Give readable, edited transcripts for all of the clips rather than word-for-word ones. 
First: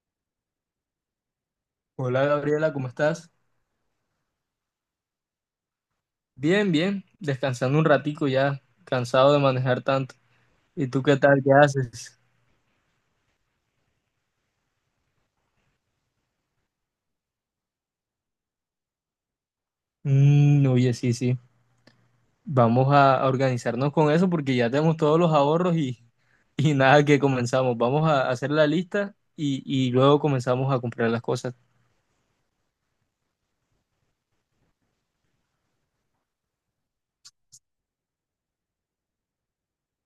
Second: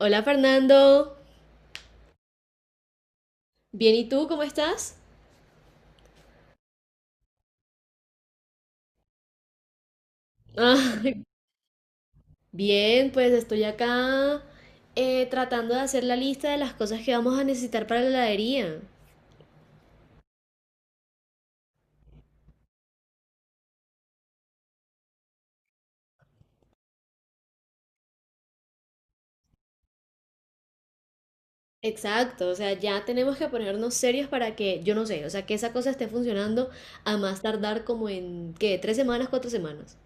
Hola Fernando, Hola Gabriela, ¿cómo estás? bien, ¿y tú cómo estás? Bien, bien, descansando un ratico ya, cansado de manejar tanto. ¿Y tú Ah, qué tal? ¿Qué haces? bien, pues estoy acá tratando de hacer la lista de las cosas que vamos a necesitar para la heladería. Mm, oye, sí, sí. Vamos a organizarnos con eso porque ya tenemos todos los ahorros y nada que comenzamos. Vamos a hacer la lista y luego comenzamos a comprar las cosas. Exacto, o sea, ya tenemos que ponernos serios para que, yo no sé, o sea, que esa cosa esté funcionando a más tardar como en, ¿qué? ¿Tres semanas, cuatro semanas?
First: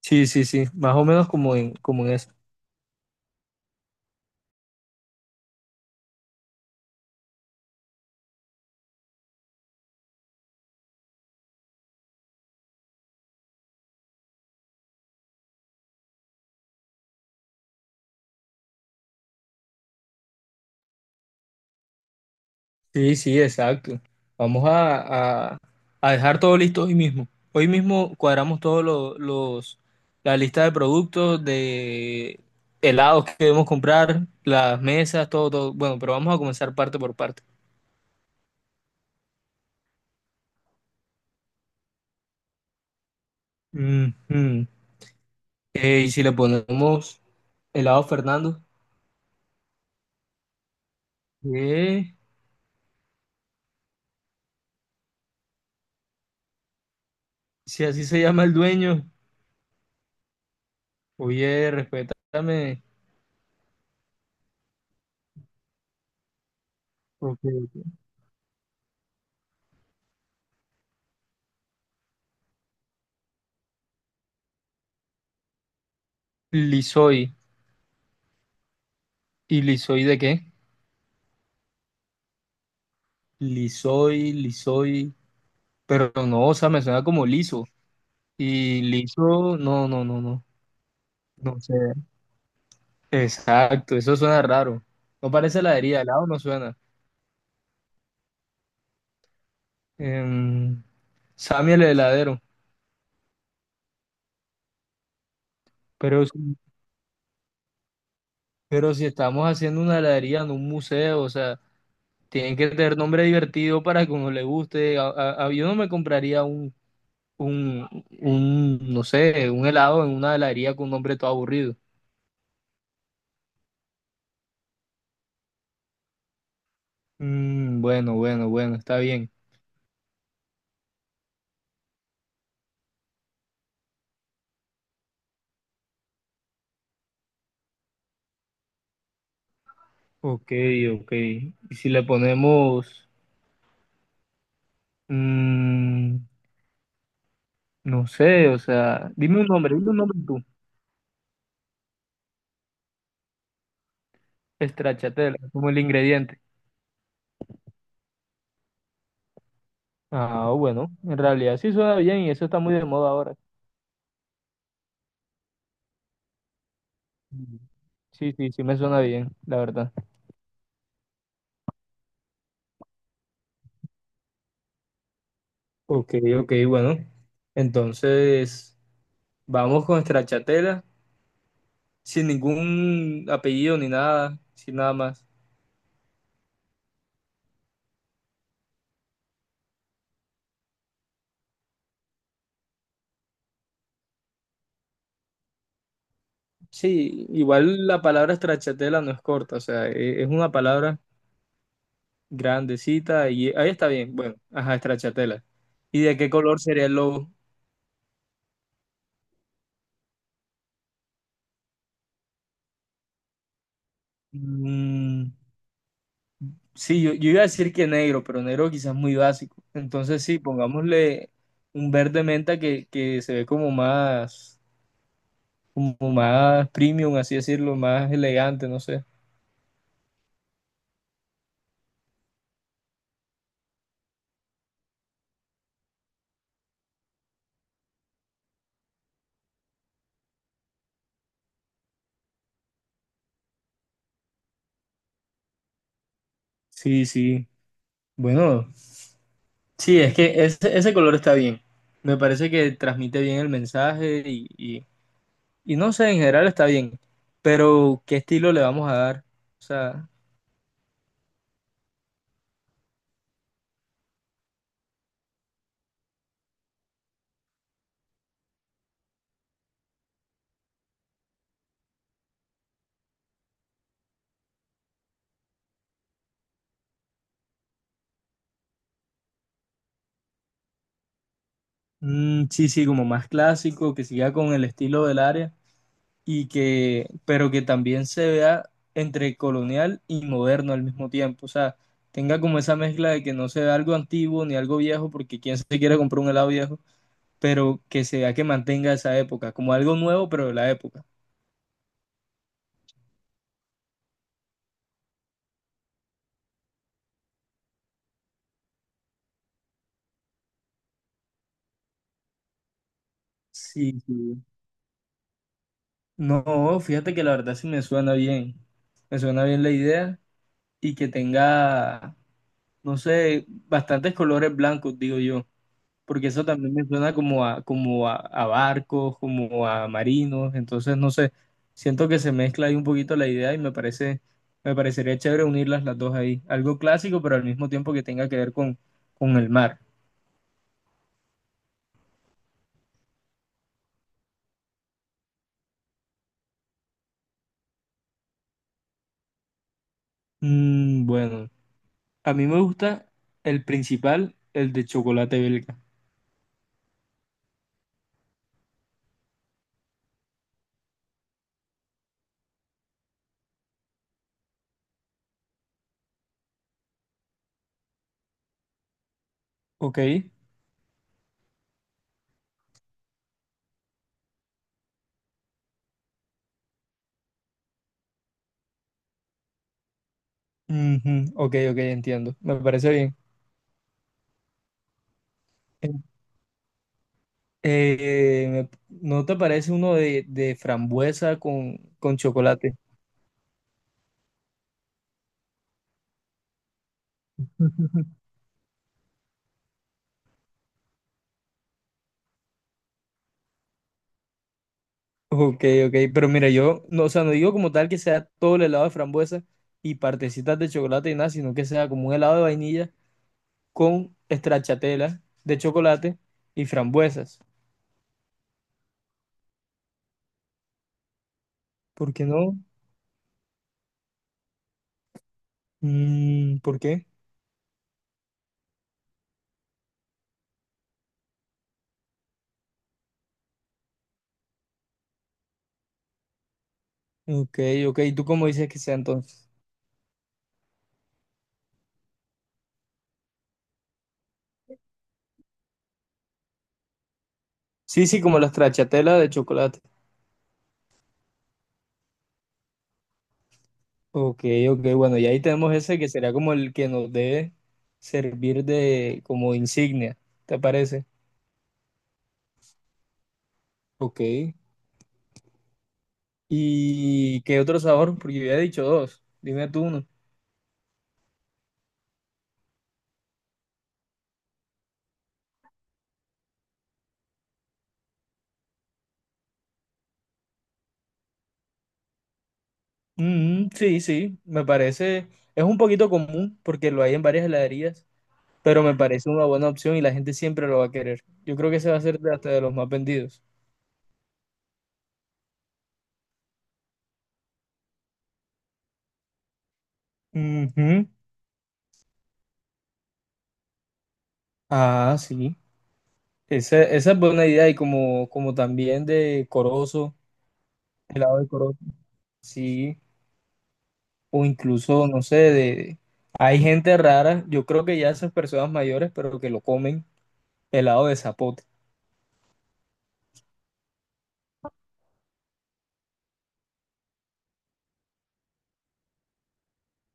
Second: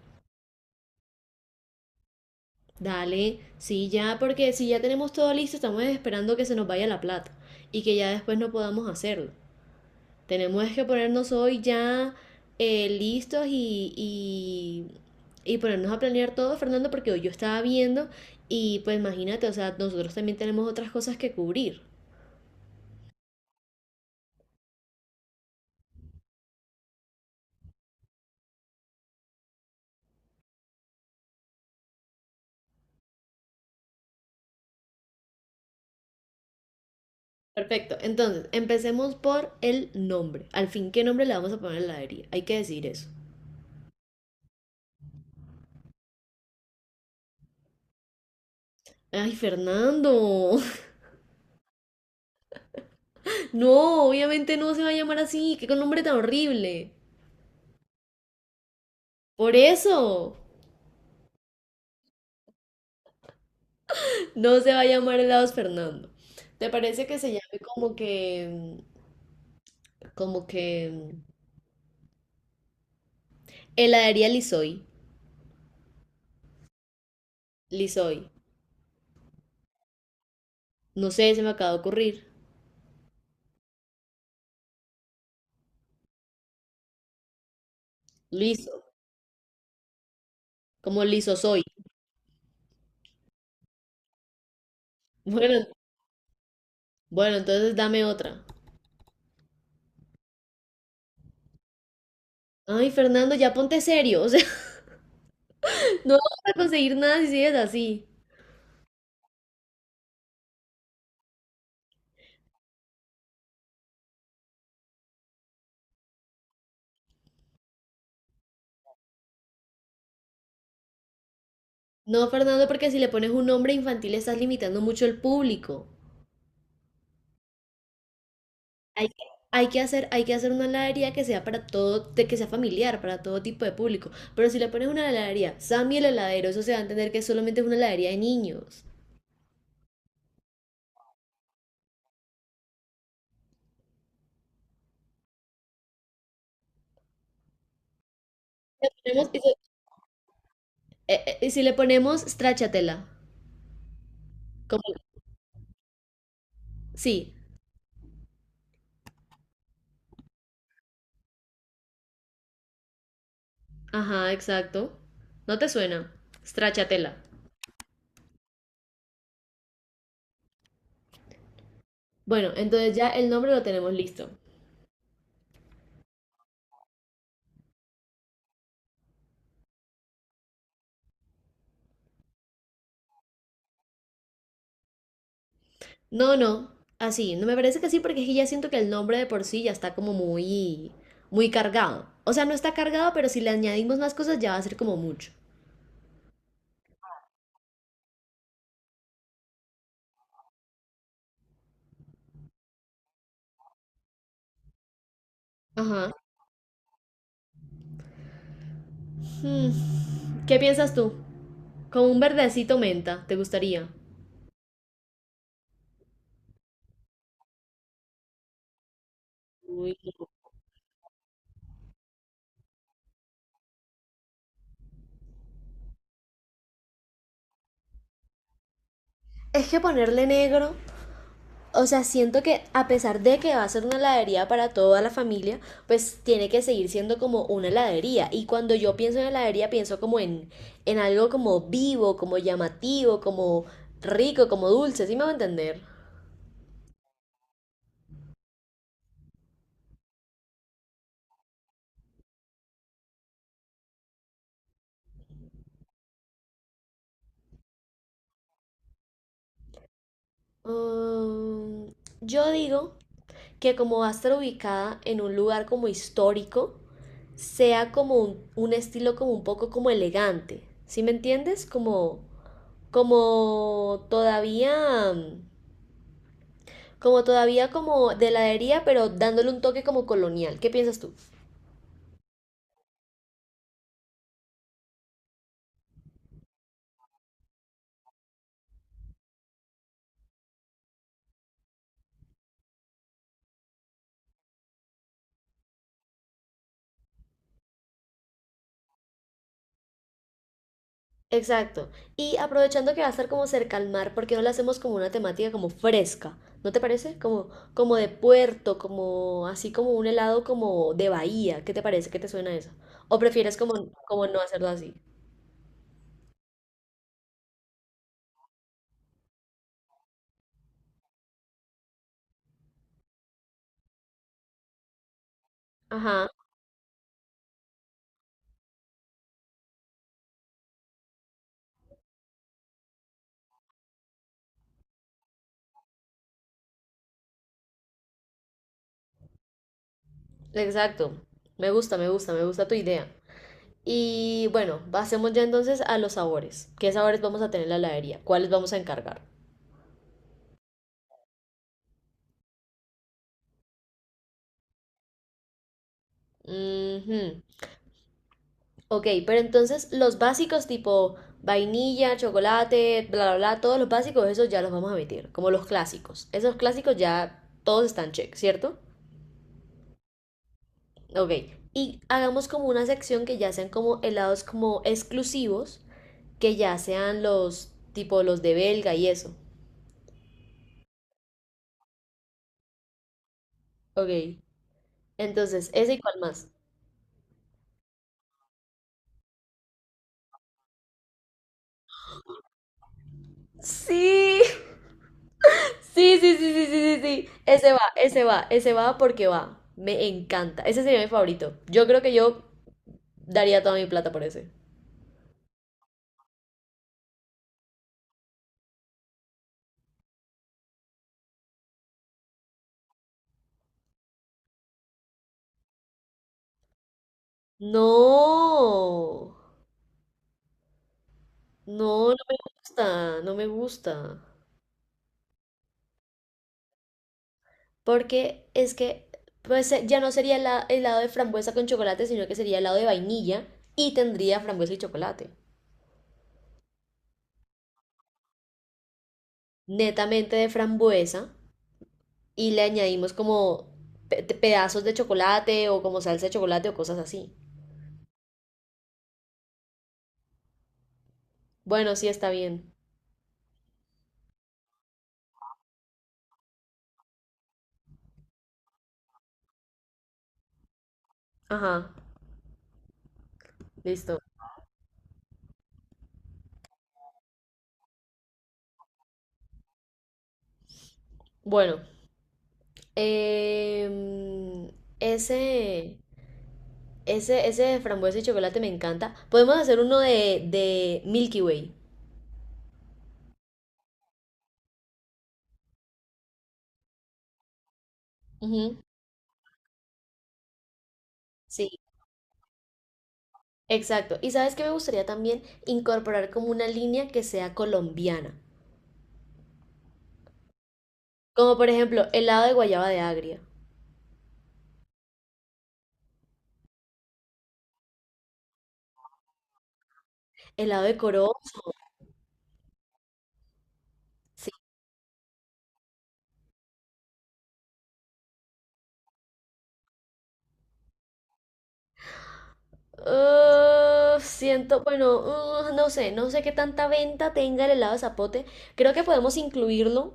Sí, sí, sí, más o menos como en Dale, sí, ya, porque si ya tenemos todo listo, estamos esperando que se nos vaya la plata y que ya después no podamos hacerlo. Tenemos que ponernos hoy ya listos y ponernos a planear todo, Fernando, porque hoy yo estaba viendo y pues imagínate, o sea, nosotros también tenemos otras cosas que cubrir. sí, sí, exacto. Vamos a dejar todo listo hoy mismo. Hoy mismo cuadramos la lista de productos, de helados que debemos comprar, las mesas, todo, todo. Bueno, pero vamos a comenzar parte por parte. Perfecto, entonces empecemos por el nombre. Al fin, ¿qué nombre le vamos a poner a la heladería? Hay que decir eso. Ujú. Y si le ponemos helado Fernando. Ay, Fernando, ¿Qué? no, obviamente no se va a llamar así, qué nombre tan horrible. Si así se llama el dueño, Por eso, oye, respétame. no se va a llamar helados Fernando. ¿Te parece que se Ok, llame ok. como que Como que heladería Lisoy. Lisoy. Lisoy. ¿Y Lisoy de qué? No sé, se me acaba de ocurrir. Lisoy, Lisoy. Pero no, o sea, me suena como liso. Y Liso. liso, no, no, no, no. Como liso No soy. sé. Exacto, eso suena raro. No parece Bueno, heladería, helado no suena. bueno, entonces dame otra. Em, Sammy el heladero. Ay, Fernando, ya ponte serio. O sea, no Pero, vamos a si- conseguir nada si sigues así. pero si estamos haciendo una heladería en un museo, o sea, tienen que tener nombre divertido para que uno le guste. Yo no me compraría un, un, no sé, un helado en una heladería con un nombre todo aburrido. No, Fernando, porque si le pones un nombre infantil estás limitando mucho el público. Mm, bueno, bueno, bueno, está Hay que, bien. Hay que hacer una heladería que sea para todo, de que sea familiar, para todo tipo de público. Pero si le pones una heladería, Sammy el heladero, eso se va a entender que solamente es una heladería de niños. Ok, ok. Y si le ponemos, mm, no sé, o sea, Tenemos- dime un nombre tú. Y si le ponemos stracciatella, como, Stracciatella, como el ingrediente. sí, Ah, bueno, en realidad sí suena bien y eso está muy de moda ahora. ajá, exacto. ¿No te suena? Stracciatella. Mm. Sí, sí, sí me suena bien, la verdad. Bueno, entonces ya el nombre lo tenemos listo. Ok, ok, bueno. Entonces, vamos con Stracciatella, sin ningún apellido ni nada, sin nada más. No, así, no me parece que sí, porque es que ya siento que el nombre de por sí ya está como muy, muy cargado. O sea, no está cargado, pero si le añadimos más cosas ya va a ser como mucho. Sí, igual la palabra Stracciatella no es corta, o sea, es una palabra grandecita y ahí está bien. Bueno, ajá, estrachatela. ¿Y Ajá. de qué color sería el logo? Hmm, ¿qué piensas tú? Como un verdecito menta, ¿te gustaría? Mm, sí, yo iba a decir que negro, pero negro quizás muy básico. Entonces sí, pongámosle un verde menta que se ve como más premium, así decirlo, más elegante, no sé. Es que ponerle negro o sea, siento que a pesar de que va a ser una heladería para toda la familia, pues tiene que seguir siendo como una heladería. Y cuando yo pienso en heladería, pienso como en algo como vivo, como llamativo, como rico, como dulce, ¿sí me va a entender? Sí, sí. Bueno, sí, es que ese color está bien. Me parece que transmite bien el mensaje y no sé, en general está bien. Pero, ¿qué estilo le vamos a dar? O sea, Mm, yo digo que como va a estar ubicada en un lugar como histórico, sea como un estilo como un poco como elegante, ¿sí me entiendes? Como, como todavía... mm, como todavía como de heladería, pero dándole un toque como colonial. ¿Qué piensas tú? mm, sí, sí, como más clásico, que siga con el estilo del área y que, pero que también se vea entre colonial y moderno al mismo tiempo. O sea, tenga como esa mezcla de que no se vea algo antiguo ni algo viejo, porque quién se quiere comprar un helado viejo, pero que se vea que mantenga esa época, como algo nuevo, pero de la época. Exacto. Y aprovechando que va a estar como cerca al mar, ¿por qué no la hacemos como una temática como fresca? ¿No te parece? Como, como de puerto, como así como un helado como de bahía. ¿Qué te parece? ¿Qué te suena eso? ¿O prefieres como, Sí, como no sí. hacerlo así? No, fíjate que la verdad sí me suena bien. Me suena bien la idea y que tenga, no sé, bastantes colores blancos, digo yo, Ajá, porque eso también me suena como a barcos, como a marinos, entonces no sé, siento que se mezcla ahí un poquito la idea y me parece, me parecería chévere unirlas las dos ahí, algo clásico, pero al mismo tiempo que tenga que ver con el mar. exacto. Me gusta, me gusta, me gusta tu idea. Y bueno, pasemos ya entonces a los sabores. ¿Qué sabores vamos a tener en la heladería? ¿Cuáles vamos a encargar? Mm, bueno, a mí me gusta el principal, el de chocolate belga, Ujú. Ok, pero entonces los básicos tipo vainilla, chocolate, bla, bla, bla, todos los básicos, esos ya los vamos a omitir, como los clásicos. Esos clásicos ya todos están check, ¿cierto? ok. Ok, y hagamos como una sección que ya sean como helados como exclusivos, que ya sean los tipo los de Belga y eso. Ujú, ok, ok, entiendo, me parece bien. Ok, entonces, ese y En- cuál más. ¿No te parece uno de frambuesa con chocolate? Sí, sí, sí, sí, sí, sí, sí, sí. Ese va, ese va, ese va porque va. Me encanta. Ese sería mi favorito. Yo creo que yo daría toda mi plata por ese. Ok, ok, pero mira, yo no, o sea, no digo como tal que sea todo el helado de frambuesa y partecitas de chocolate y nada, sino que sea como un helado de vainilla con stracciatella de chocolate y frambuesas. No, no, ¿Por no qué me no? gusta, no me gusta. Mm, ¿por qué? Porque es que, pues ya no sería helado de frambuesa con chocolate, sino que sería helado de vainilla y tendría frambuesa y chocolate. Ok, ok, ¿y tú cómo dices que sea entonces? Netamente de frambuesa y le añadimos como pedazos de chocolate o como salsa de chocolate o cosas así. Sí, sí, como la stracciatella de chocolate. Bueno, sí está bien. Ok, ok, bueno, y ahí tenemos ese que sería como el que nos debe servir de como insignia, ¿te parece? Ajá, listo. Ok. ¿Y qué otro sabor? Porque yo había dicho dos. Dime tú uno. Bueno, em, ese... Ese de frambuesa y chocolate me encanta. Podemos hacer uno de Milky Way. Mm, sí, sí, me parece. Es un poquito común porque lo hay en varias heladerías, Ujú, pero me parece una buena opción y la gente siempre lo va a querer. Yo creo que sí. ese va a ser hasta de los más vendidos. Exacto. Y sabes qué me gustaría también incorporar como una línea que sea colombiana. Ujú. Como por ejemplo, helado de guayaba de agria, Ah, sí. Esa es buena idea y como, como también de corozo, helado de coro helado de corozo, sí, o Sí. incluso, no sé, de... Hay gente rara, yo creo que ya esas personas mayores, pero que lo comen helado de zapote. Ah, siento, bueno, ah, no sé, no sé qué tanta venta tenga el helado de zapote. Creo que podemos incluirlo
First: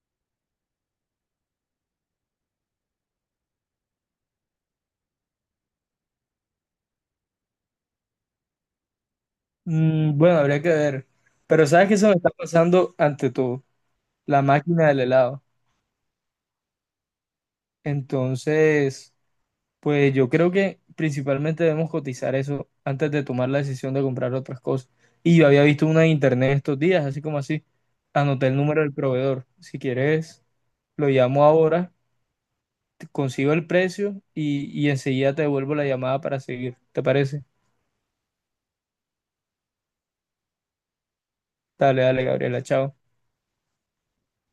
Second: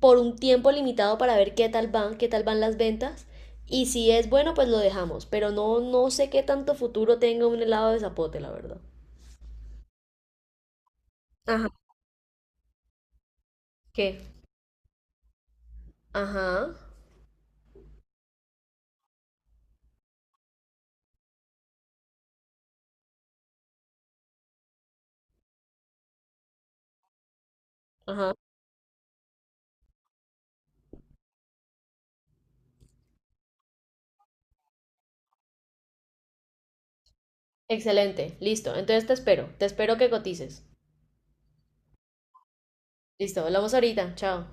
por un tiempo limitado para ver qué tal van las ventas. Y si es bueno, pues lo dejamos. Pero no, no sé qué tanto futuro tenga un helado de zapote, la verdad. Mm, bueno, habría que ver. Pero Ajá. sabes que eso me está pasando ante todo, ¿Qué? la máquina del helado. Ajá, Entonces, pues yo creo que principalmente debemos cotizar eso antes de tomar la decisión de comprar otras cosas. Y yo había visto una en internet estos días, así como así. ajá. Anoté el número del proveedor. Si quieres, lo llamo ahora, consigo el precio y enseguida te devuelvo la llamada para seguir. ¿Te parece? Excelente, listo. Entonces te espero que cotices. Dale, dale, Gabriela, chao. Listo, hablamos ahorita, chao.